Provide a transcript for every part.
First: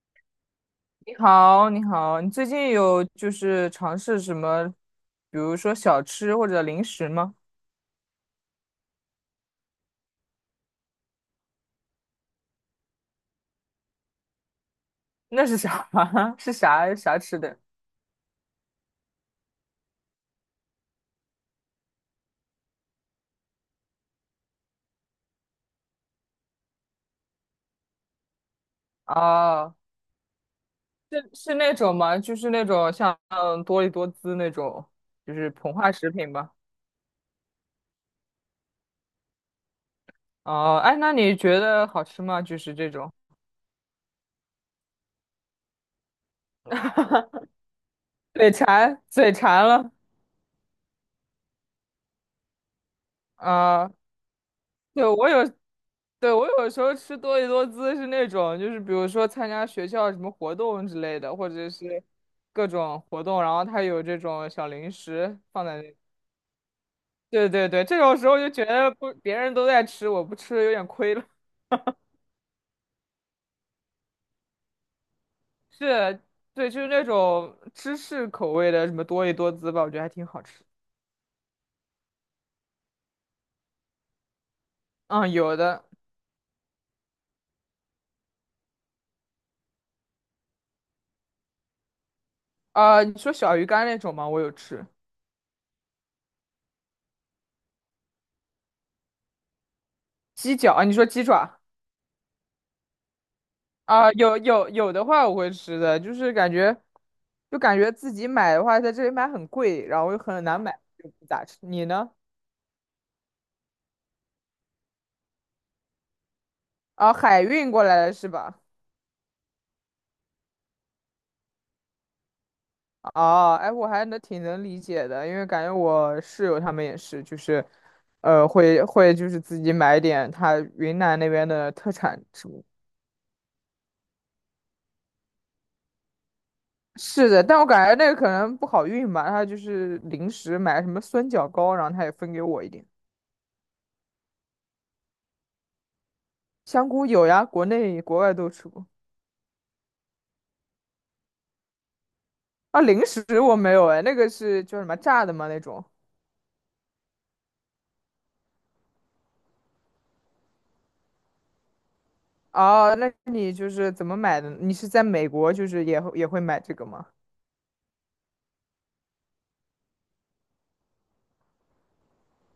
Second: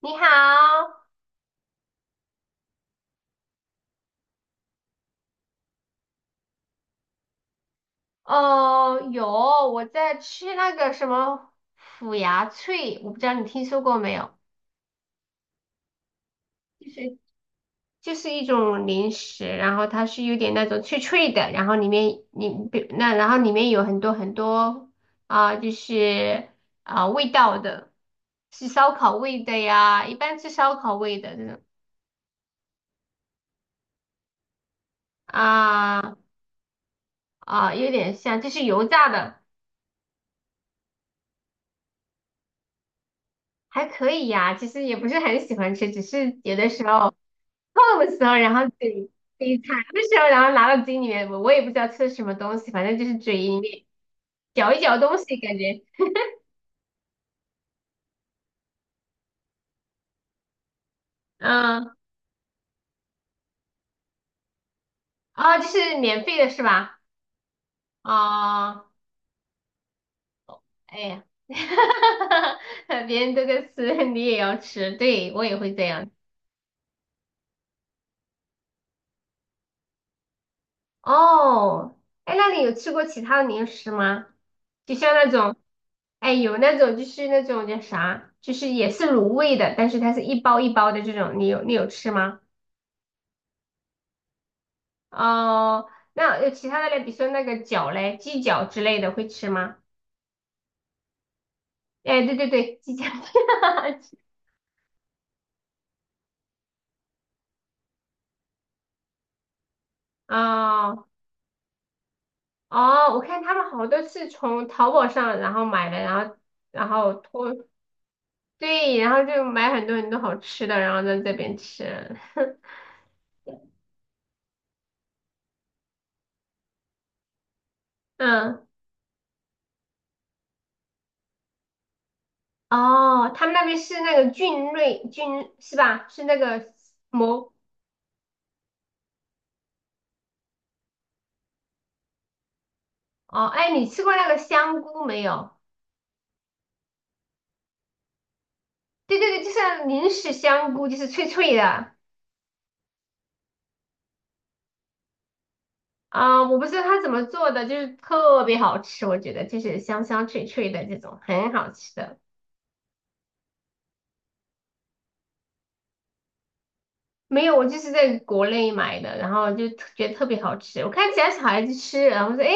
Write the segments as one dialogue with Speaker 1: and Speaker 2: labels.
Speaker 1: 你好，
Speaker 2: 你好，你好，你最近有尝试什么，比如说小吃或者零食吗？
Speaker 1: 哦，有，我在吃那个什么腐牙脆，我不知道你听说过没有，
Speaker 2: 那是啥？是
Speaker 1: 就
Speaker 2: 啥
Speaker 1: 是
Speaker 2: 啥吃的？
Speaker 1: 就是一种零食，然后它是有点那种脆脆的，然后里面你比那然后里面有很多很多就是味道的，是烧烤味的
Speaker 2: 哦，
Speaker 1: 呀，一般吃烧烤味
Speaker 2: 是
Speaker 1: 的这
Speaker 2: 是
Speaker 1: 种
Speaker 2: 那种吗？就是那种像多利多滋那种，就是膨化食
Speaker 1: 啊
Speaker 2: 品吧？
Speaker 1: 有点像就是油炸的，
Speaker 2: 哦，哎，那你觉得好吃吗？就是这种，
Speaker 1: 还可以呀，其实也不是很喜欢吃，只是有的时候，痛的时候，
Speaker 2: 嘴
Speaker 1: 然后
Speaker 2: 馋，
Speaker 1: 嘴
Speaker 2: 嘴
Speaker 1: 嘴
Speaker 2: 馋
Speaker 1: 馋
Speaker 2: 了。
Speaker 1: 的时候，然后拿到嘴里面，我也不知道吃什么东西，反正就是嘴里面
Speaker 2: 啊、
Speaker 1: 嚼一嚼
Speaker 2: 对，
Speaker 1: 东
Speaker 2: 我
Speaker 1: 西，
Speaker 2: 有，
Speaker 1: 感觉，
Speaker 2: 对，我有时候吃多利多滋是那种，就是比如说参加学校什么活动之类的，或者
Speaker 1: 嗯，
Speaker 2: 是各种活动，然后它有这种小零食
Speaker 1: 哦，就
Speaker 2: 放在那。
Speaker 1: 是免费的是吧？
Speaker 2: 对对对，这种时候就觉
Speaker 1: 哦，
Speaker 2: 得不，别人都在吃，我不吃有点
Speaker 1: 哎
Speaker 2: 亏了。
Speaker 1: 呀，别人都在吃，你也要吃，对，我也会这样。
Speaker 2: 是，对，就是那种芝士口味的什么多利多滋吧，我觉得还挺好吃。
Speaker 1: 哦，哎，那你有吃过其他的零食吗？就像
Speaker 2: 嗯，
Speaker 1: 那种，
Speaker 2: 有的。
Speaker 1: 哎，有那种就是那种叫啥，就是也是卤味的，但是它是一包一包的这种，你有吃吗？
Speaker 2: 你说小鱼干那种吗？我有吃。
Speaker 1: 哦，那有其他的嘞，比如说那个饺嘞，鸡脚之类的会吃吗？
Speaker 2: 鸡脚啊，你说鸡爪？
Speaker 1: 哎，对对对，鸡饺。
Speaker 2: 啊，有有的话我会吃的，就是感觉，就感觉自己买的话，在这里买很贵，然后又很难买，
Speaker 1: 哦
Speaker 2: 就不咋吃。你呢？
Speaker 1: 哦，我看他们好多是从淘宝上然后买的，然后然后
Speaker 2: 啊，海
Speaker 1: 托
Speaker 2: 运过来的是吧？
Speaker 1: 对，然后就买很多很多好吃的，然后在这边吃。
Speaker 2: 哦，哎，我还能挺能理解的，因为感觉我室友他们也是，就是，呃，
Speaker 1: 嗯，
Speaker 2: 会会就是自己买点他云南那边的特产什么。
Speaker 1: 哦，他们那边是那个菌类菌是吧？是那个
Speaker 2: 是的，
Speaker 1: 蘑
Speaker 2: 但我感觉那个可能不好运吧，他就是临时买什么酸角糕，然后他也分给我一点。
Speaker 1: 哦，哎，你吃过那个香菇没有？
Speaker 2: 香菇有呀，国内国外都吃过。
Speaker 1: 对对对，就是零食香菇，就是脆脆的。
Speaker 2: 啊，零食我没有哎，那个是叫什么炸的吗？那种？
Speaker 1: 我不知道它怎么做的，就是特别好吃，我觉得就是香香脆脆的这种，很好吃的。
Speaker 2: 哦，那你就是怎么买的？你是在美国，就是也会买这个吗？
Speaker 1: 没有，我就是在国内买的，然后就特觉得特别好吃。我看其他小孩子吃，然后说，哎，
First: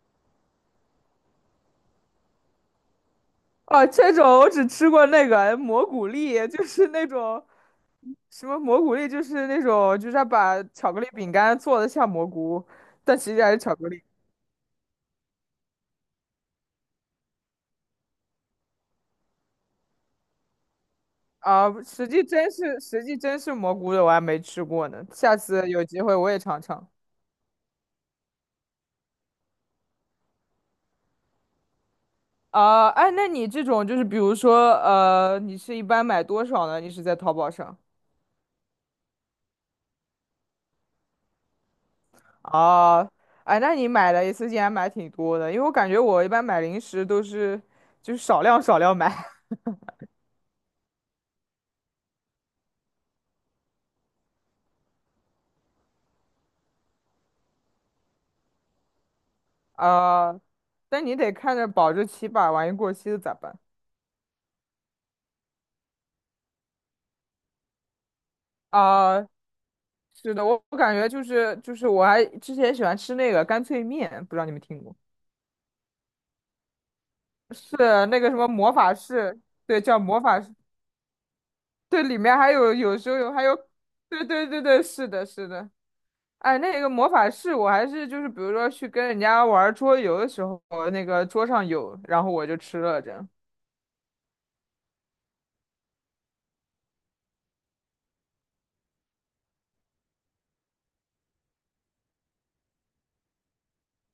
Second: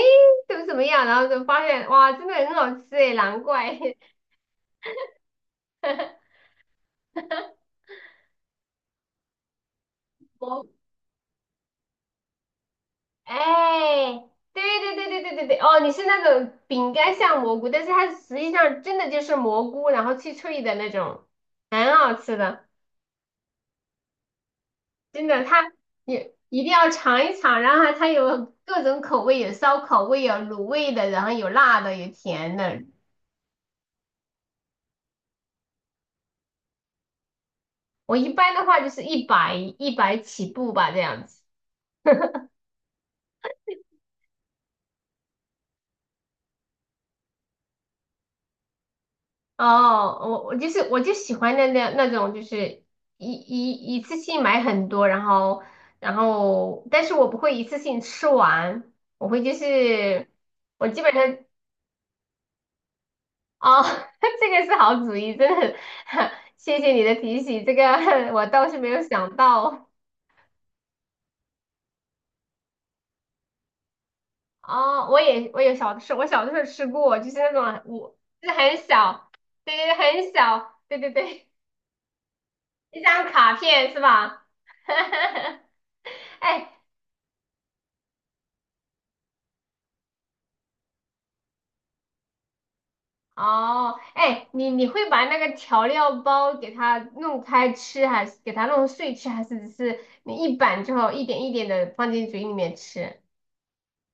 Speaker 1: 怎么怎么样，然后就发现，哇，真的很好吃哎，难怪。
Speaker 2: 哦，这种我只吃过那个蘑菇 粒，就是那种什么蘑菇粒，就是那种就是他把
Speaker 1: 蘑，
Speaker 2: 巧克力饼干做的像蘑菇，但其实还是巧克力
Speaker 1: 哎，对对对对对对对，哦，你是那种饼干像蘑菇，但是它实际上真的就是蘑菇，然后脆脆的那种，
Speaker 2: 啊，
Speaker 1: 很
Speaker 2: 实
Speaker 1: 好
Speaker 2: 际
Speaker 1: 吃
Speaker 2: 真
Speaker 1: 的。
Speaker 2: 是实际真是蘑菇的，我还没吃过呢，
Speaker 1: 真
Speaker 2: 下
Speaker 1: 的，
Speaker 2: 次
Speaker 1: 它
Speaker 2: 有机会我
Speaker 1: 也
Speaker 2: 也尝
Speaker 1: 一定
Speaker 2: 尝。
Speaker 1: 要尝一尝。然后它有各种口味，有烧烤味，有卤味的，然后有辣的，有甜的。
Speaker 2: 啊，哎，那你这种就是比如说你是一般买多少呢？你是在淘宝上？
Speaker 1: 我一般的话就是一百一百起步吧，这样子。
Speaker 2: 哦，哎，那你买了一次竟然买挺多的，因为我感觉我一般买零食都是就是少量买，
Speaker 1: 哦，我就喜欢那种，就是一次性买很多，然后然后，但是我不会一次性吃完，我会就 是
Speaker 2: 呃，
Speaker 1: 我基
Speaker 2: 但
Speaker 1: 本
Speaker 2: 你得
Speaker 1: 上
Speaker 2: 看着保质期吧，万一过期了咋办？
Speaker 1: 哦，这个是好主意，真的很 谢谢你的提醒，这个 我倒是没有
Speaker 2: 啊、
Speaker 1: 想到。
Speaker 2: 是的，我感觉就是我还之前喜欢吃那个干脆面，不知道你们听过？
Speaker 1: 哦，我小的时候吃过，就是那种
Speaker 2: 是
Speaker 1: 我
Speaker 2: 那个什么
Speaker 1: 就是
Speaker 2: 魔
Speaker 1: 很
Speaker 2: 法
Speaker 1: 小，
Speaker 2: 士，
Speaker 1: 对
Speaker 2: 对，
Speaker 1: 对
Speaker 2: 叫魔
Speaker 1: 对，很
Speaker 2: 法士，
Speaker 1: 小，对对对，
Speaker 2: 对，里面还有有
Speaker 1: 一
Speaker 2: 时候
Speaker 1: 张
Speaker 2: 有还
Speaker 1: 卡
Speaker 2: 有，
Speaker 1: 片是
Speaker 2: 对
Speaker 1: 吧？
Speaker 2: 对对对，是的，是 的。哎，
Speaker 1: 哎，
Speaker 2: 那个魔法师，我还是就是比如说去跟人家玩桌游的时候，那个桌上有，然后我就吃了这样
Speaker 1: 哦，哎，你会把那个调料包给它弄开吃，还是给它弄碎吃，还是只是你一板之后一点一点的放进嘴里面吃？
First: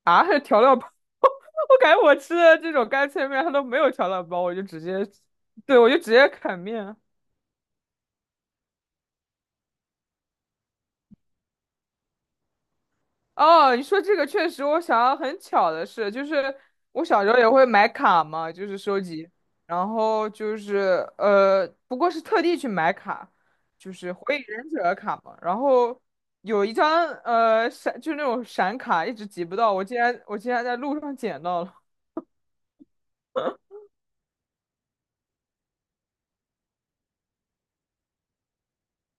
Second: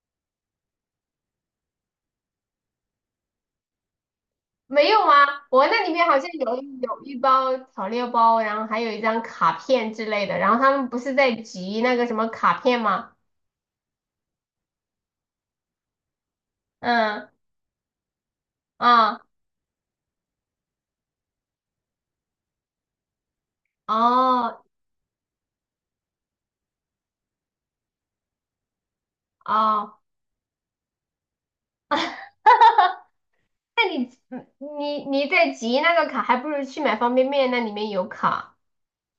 Speaker 2: 啊，调料包，我感觉我吃的这种干脆面它都没有调料包，我就直
Speaker 1: 没
Speaker 2: 接，
Speaker 1: 有啊，我
Speaker 2: 对，
Speaker 1: 那
Speaker 2: 我
Speaker 1: 里
Speaker 2: 就
Speaker 1: 面
Speaker 2: 直
Speaker 1: 好像
Speaker 2: 接
Speaker 1: 有
Speaker 2: 啃
Speaker 1: 一
Speaker 2: 面。
Speaker 1: 有一包调料包，然后还有一张卡片之类的。然后他们不是在集那个什么卡片吗？
Speaker 2: 哦，你说这个确实，我想到很巧的事，就是我小
Speaker 1: 嗯
Speaker 2: 时候也会买卡嘛，就是收
Speaker 1: 啊
Speaker 2: 集，然后就是不过是特地去买卡，就是火影
Speaker 1: 哦
Speaker 2: 忍者卡嘛，然后有一张闪，就那种闪卡，一直集不到，我竟
Speaker 1: 哦，
Speaker 2: 然我竟然在路上捡到了，
Speaker 1: 那你嗯你在集那个卡，还不如去买方便面，那里面有卡，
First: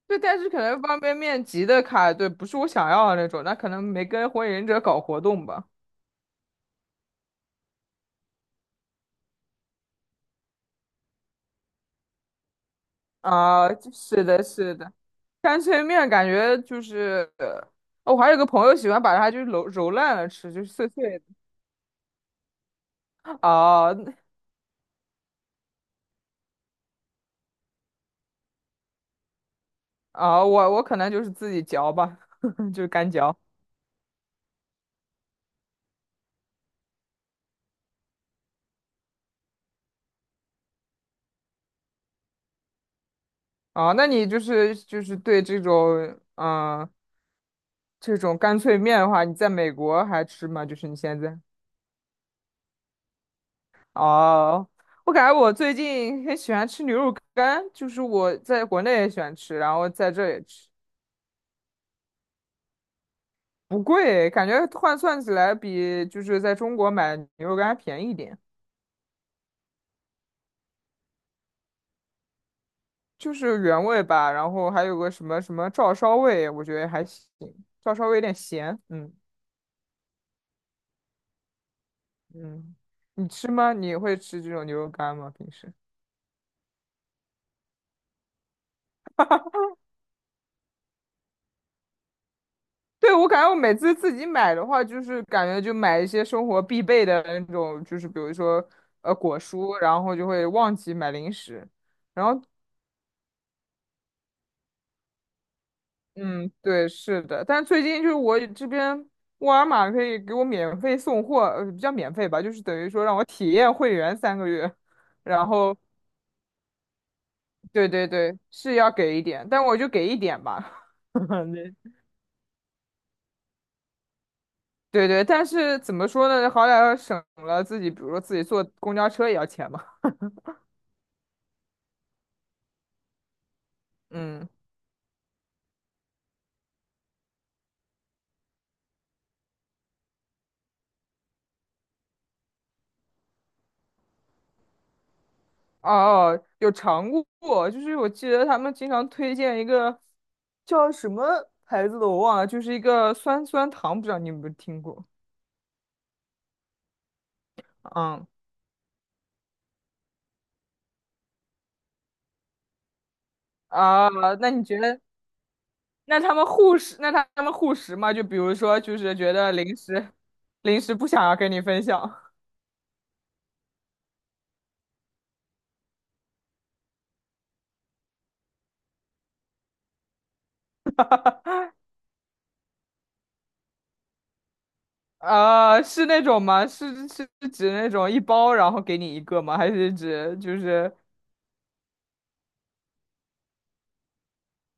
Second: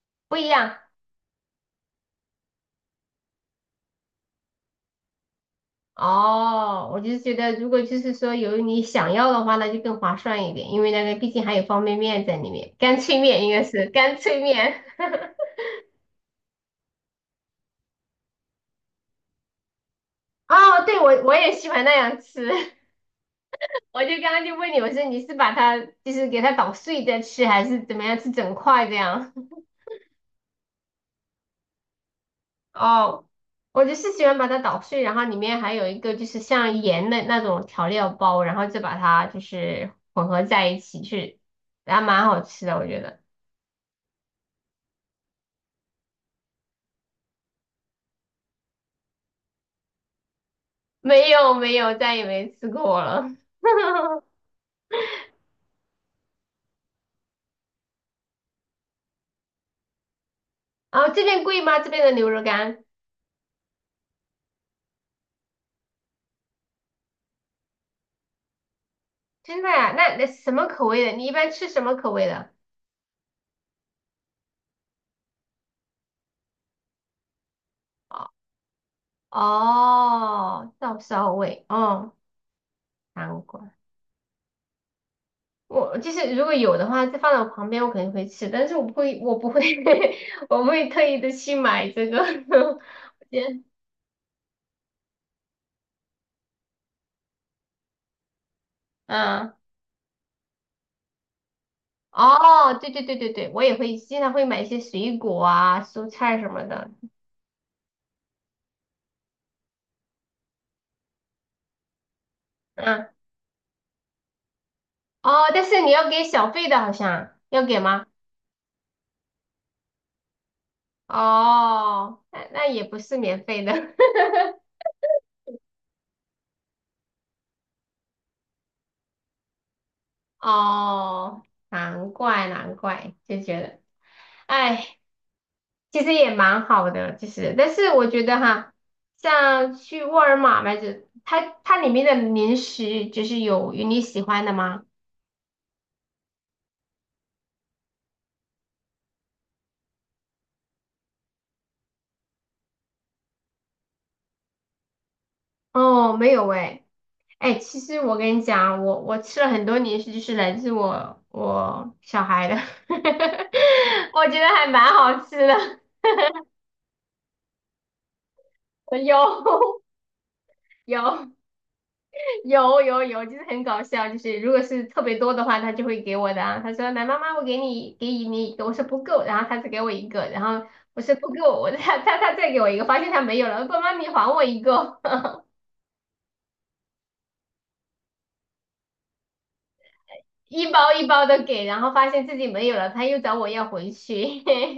Speaker 2: 对，
Speaker 1: 不
Speaker 2: 但
Speaker 1: 一
Speaker 2: 是可
Speaker 1: 样
Speaker 2: 能方便面集的卡，对，不是我想要的那种，那可能没跟火影忍者搞活动吧，
Speaker 1: 哦。我就觉得，如果就是说有你想要的话，那就更划算一点，因为那个毕竟还有方便面在里面，干脆面应该
Speaker 2: 啊，
Speaker 1: 是干
Speaker 2: 是
Speaker 1: 脆
Speaker 2: 的，是
Speaker 1: 面。
Speaker 2: 的。干脆面感觉就是，哦我还有个朋友喜欢把它就是揉烂了 吃，就是
Speaker 1: 哦，
Speaker 2: 碎
Speaker 1: 对，
Speaker 2: 碎
Speaker 1: 我
Speaker 2: 的。
Speaker 1: 我也喜欢那样吃。
Speaker 2: 啊
Speaker 1: 我就刚刚就问你，我说你是把它就是给它捣碎再吃，还是怎么样吃整块这样？
Speaker 2: 啊，哦我可能就是自己嚼吧，就是干
Speaker 1: 哦，
Speaker 2: 嚼。
Speaker 1: 我就是喜欢把它捣碎，然后里面还有一个就是像盐的那种调料包，然后再把它就是混合在一起去，然后蛮好吃的，我觉得。
Speaker 2: 啊，那你就是对这种嗯、呃这种干脆面的话，你在美国还吃吗？就是你现
Speaker 1: 没
Speaker 2: 在？
Speaker 1: 有没有，再也没吃过了。
Speaker 2: 哦，我感觉我最近很喜欢吃牛肉干，就是我在国内也喜欢吃，然后在这也吃，
Speaker 1: 然后这边贵吗？这边的牛肉干？
Speaker 2: 不贵，感觉换算起来比就是在中国买牛肉干还便宜一点。
Speaker 1: 真的呀？那那什么口味的？你一般吃什么口味的？
Speaker 2: 就是原味吧，然后还有个什么什么照烧味，我觉得还行，照烧味有
Speaker 1: 哦，
Speaker 2: 点咸，嗯
Speaker 1: 哦，照烧味，哦，
Speaker 2: 嗯，你
Speaker 1: 韩
Speaker 2: 吃
Speaker 1: 国。
Speaker 2: 吗？你会吃这种牛肉干吗？平时？
Speaker 1: 我就是如果有的话，就放到我旁边，我肯定会吃，但是我不会，我不会，我不会特意的去买这个。
Speaker 2: 对，我 感觉我
Speaker 1: 对，
Speaker 2: 每次自己买的话，就是感觉就买一些生活必备的那种，就是比如说果
Speaker 1: 嗯，
Speaker 2: 蔬，然后就会忘记买零食，然后
Speaker 1: 哦，对对对对对，我也会经常会买一些水果啊、蔬菜什
Speaker 2: 嗯
Speaker 1: 么
Speaker 2: 对
Speaker 1: 的。
Speaker 2: 是的，但是最近就是我这边沃尔玛可以给我免费送货，呃不叫免费吧，就是等于说
Speaker 1: 嗯，
Speaker 2: 让我体验会员3个月。
Speaker 1: 哦，
Speaker 2: 然
Speaker 1: 但
Speaker 2: 后
Speaker 1: 是你要给小费的，好像要给
Speaker 2: 对
Speaker 1: 吗？
Speaker 2: 对对，是要给一点，但我就给一点吧。对，
Speaker 1: 哦，那那也不是免费的。
Speaker 2: 对对，但是怎么说呢？好歹要省了自己，比如说自己坐公交车也要钱嘛。
Speaker 1: 哦，难怪难怪，就觉得，
Speaker 2: 嗯，
Speaker 1: 哎。其实也蛮好的，其实，但是我觉得哈，像去沃尔玛买这，它里面的零食就是有你喜欢的吗？
Speaker 2: 哦哦，有尝过，就是我记得他们经常推荐一个叫什么牌子的，我忘了，就是一个酸酸糖，不知道你有没有听过？
Speaker 1: 哦，没有诶，哎，其实我
Speaker 2: 嗯，
Speaker 1: 跟你讲，我吃了很多零食，就是来自我小孩的，
Speaker 2: 啊，
Speaker 1: 我觉得
Speaker 2: 那你
Speaker 1: 还
Speaker 2: 觉
Speaker 1: 蛮
Speaker 2: 得，
Speaker 1: 好吃的，
Speaker 2: 那他们护食，那他们护食嘛？就比如说，就是觉得零
Speaker 1: 有
Speaker 2: 食，零 食不想
Speaker 1: 有，
Speaker 2: 要跟你分享。
Speaker 1: 有有有，就是很搞笑，就是如果是特别多的话，他就会给我的啊。他说：“来，妈妈，我给你一个”。我说：“不够。”然后他只给我一个，然后我说：“不够。”我 他再给我一个，发现他没有了，爸妈你还我一个，
Speaker 2: 啊，是那种吗？是是指那种一包然后给你一个吗？还是 指就
Speaker 1: 一
Speaker 2: 是
Speaker 1: 包一包的给，然后发现自己没有了，他又找我要回去。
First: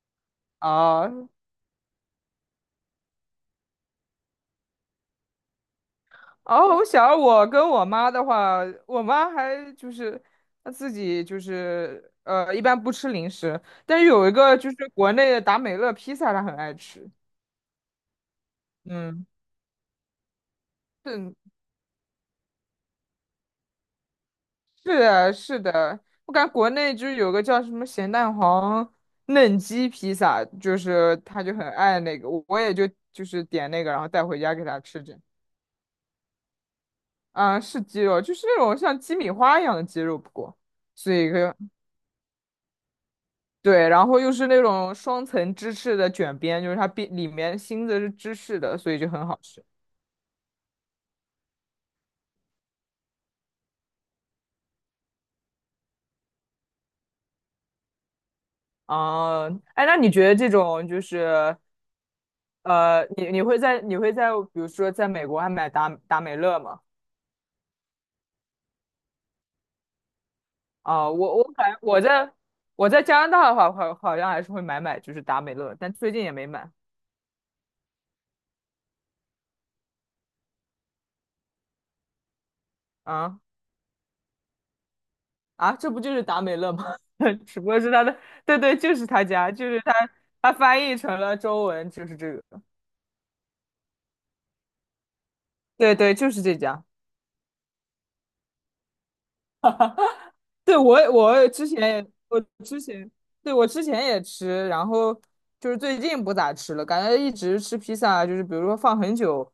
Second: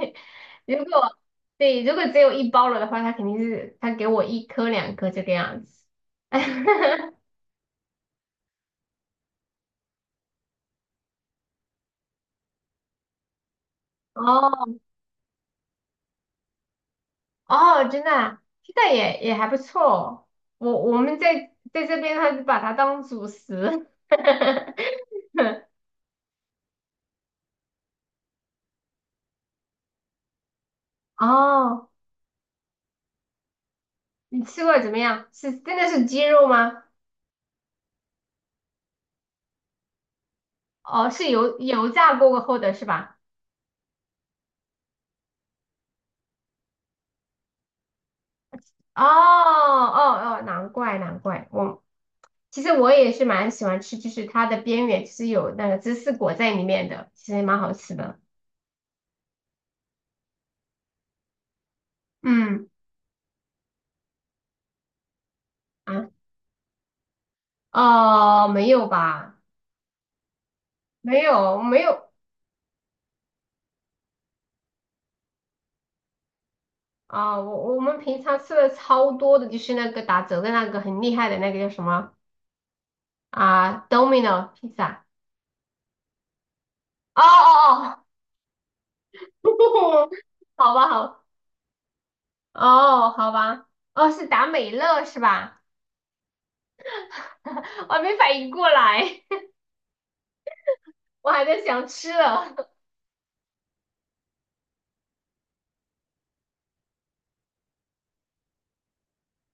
Speaker 1: 如
Speaker 2: 啊？
Speaker 1: 果对，如果只有一包了的话，他肯定是他给我一颗两颗这个样子。
Speaker 2: 哦，我想我跟我妈的话，我妈还就是她自己就是一般不吃零食，但是有一个就
Speaker 1: 哦，
Speaker 2: 是国内的达美乐披萨，她很爱吃。
Speaker 1: 哦，真的啊，现在也
Speaker 2: 嗯，
Speaker 1: 也还不错哦。我我们在
Speaker 2: 是
Speaker 1: 在这边，还是把它当主食。
Speaker 2: 是的，是的，我感觉国内就是有个叫什么咸蛋黄嫩鸡披萨，就是她就很
Speaker 1: 哦，
Speaker 2: 爱那个，我也就是点那个，然后带回
Speaker 1: 你
Speaker 2: 家
Speaker 1: 吃
Speaker 2: 给
Speaker 1: 过
Speaker 2: 她
Speaker 1: 怎么
Speaker 2: 吃着。
Speaker 1: 样？是真的是鸡肉吗？
Speaker 2: 啊，是鸡肉，就是那种像鸡米花一样的鸡肉，不过
Speaker 1: 哦，
Speaker 2: 是
Speaker 1: 是
Speaker 2: 一个
Speaker 1: 油油炸过后的是吧？
Speaker 2: 对，然后又是那种双层芝士的卷边，就是它边里面芯子是芝士的，所以
Speaker 1: 哦
Speaker 2: 就很好吃。
Speaker 1: 哦哦，难怪难怪。我其实我也是蛮喜欢吃，就是它的边缘是有那个芝士裹在里面的，其实也蛮好吃的。
Speaker 2: 啊、哎，那你觉得这种就是
Speaker 1: 嗯
Speaker 2: 你会在比如说在美国还买达
Speaker 1: 啊，
Speaker 2: 达美乐吗？
Speaker 1: 哦，没有吧？
Speaker 2: 啊、
Speaker 1: 没
Speaker 2: 我我
Speaker 1: 有
Speaker 2: 感
Speaker 1: 没
Speaker 2: 我
Speaker 1: 有。
Speaker 2: 在我在加拿大的话，好像还是会买就是达美乐，但最近也没买
Speaker 1: 啊，我我们平常吃的超多的就是那个打折的那个很厉害的那个叫什么
Speaker 2: 啊。
Speaker 1: 啊？Domino pizza。
Speaker 2: 啊，这不就是达美乐吗？
Speaker 1: 哦
Speaker 2: 只不过是
Speaker 1: 哦
Speaker 2: 他的，对对，就是他家，就是他，
Speaker 1: 哦，
Speaker 2: 他
Speaker 1: 好
Speaker 2: 翻
Speaker 1: 吧
Speaker 2: 译成
Speaker 1: 好，
Speaker 2: 了中文，就是这个，
Speaker 1: 哦好吧，哦是达美乐是吧？
Speaker 2: 对对，就是这家。
Speaker 1: 我还没反应过来，
Speaker 2: 对，我
Speaker 1: 我还
Speaker 2: 我
Speaker 1: 在
Speaker 2: 之
Speaker 1: 想
Speaker 2: 前
Speaker 1: 吃
Speaker 2: 我
Speaker 1: 了
Speaker 2: 之前对我之前也吃，然后就是最近不咋吃了，感觉一直吃披萨啊，就是比如说放很久，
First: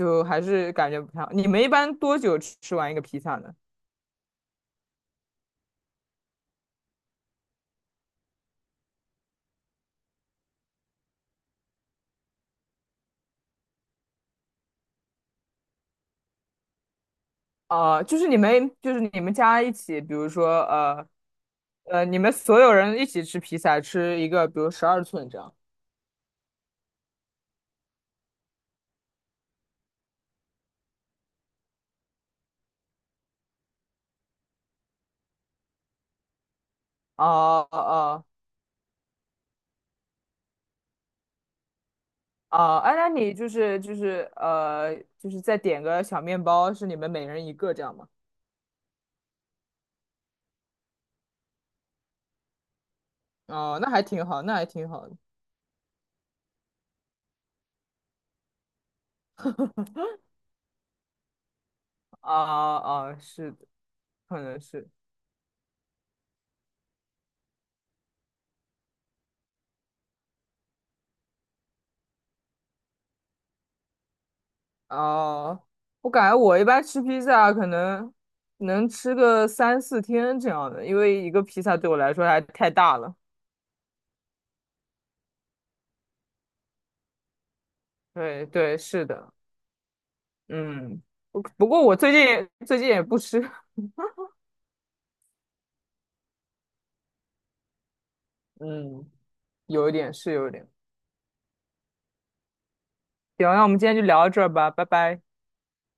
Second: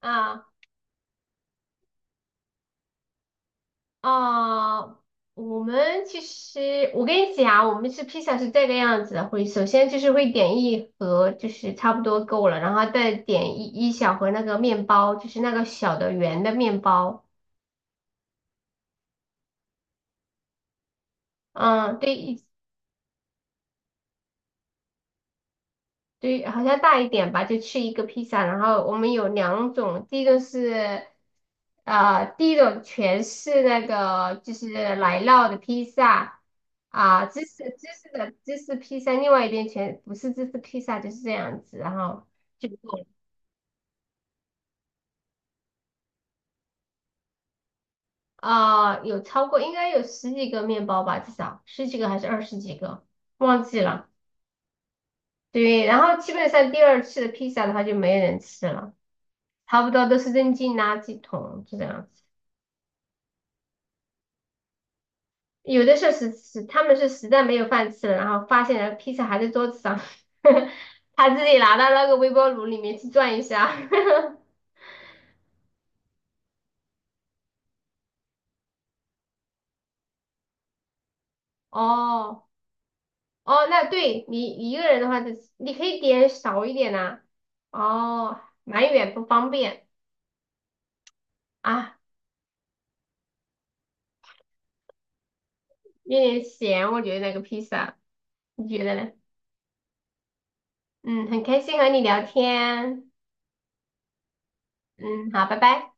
Speaker 2: 还
Speaker 1: 啊。
Speaker 2: 是感觉不太好。你们一般多久吃完一个披萨呢？
Speaker 1: 啊、我们其实，我跟你讲，我们吃披萨是这个样子的，会首先就是会点一盒，就是差不多够了，然后再点一小盒那个面包，就是那个小的圆的面包。
Speaker 2: 就是你们家一起，比如说
Speaker 1: 嗯，
Speaker 2: 你们
Speaker 1: 对，
Speaker 2: 所有人一起吃披萨，吃一个，比如12寸这样。
Speaker 1: 对，好像大一点吧，就吃一个披萨。然后我们有两种，第一个是，第一种全是那个就是奶酪的披萨啊，
Speaker 2: 哦哦
Speaker 1: 芝士披萨，另外一边全不是芝士披萨，就是这样子。然后就
Speaker 2: 哦，哎，那你就是就是再点个小面包，是你们每人一个这样吗？
Speaker 1: 有超过应该有十几个面包吧，至少十几个还是二十几个，忘
Speaker 2: 哦，
Speaker 1: 记
Speaker 2: 那还
Speaker 1: 了。
Speaker 2: 挺好，那还挺好的。
Speaker 1: 对，然后基本上第二次的披萨的话就没人吃了，差不多都是扔进垃圾桶，就这样。
Speaker 2: 啊啊，是的，可能是。
Speaker 1: 有的是他们是实在没有饭吃了，然后发现了披萨还在桌子上，他自己拿到那个微波炉里面去转一下。
Speaker 2: 哦，我感觉我一般吃披萨可能能吃个三四天这样的，因为一个披萨对我来说还
Speaker 1: 哦
Speaker 2: 太大了。
Speaker 1: 哦，那对你一个人的话，就你可以点少一点呐、哦，
Speaker 2: 对对，
Speaker 1: 蛮
Speaker 2: 是
Speaker 1: 远不
Speaker 2: 的，
Speaker 1: 方便
Speaker 2: 嗯。不过我
Speaker 1: 啊，
Speaker 2: 最近也不吃，
Speaker 1: 有点咸，我觉得那个披萨，你觉得
Speaker 2: 嗯，
Speaker 1: 呢？
Speaker 2: 有一点是有一点。
Speaker 1: 嗯，很开心和你聊天。
Speaker 2: 行，那我们今天就聊到这儿吧，拜拜。
Speaker 1: 嗯，好，拜拜。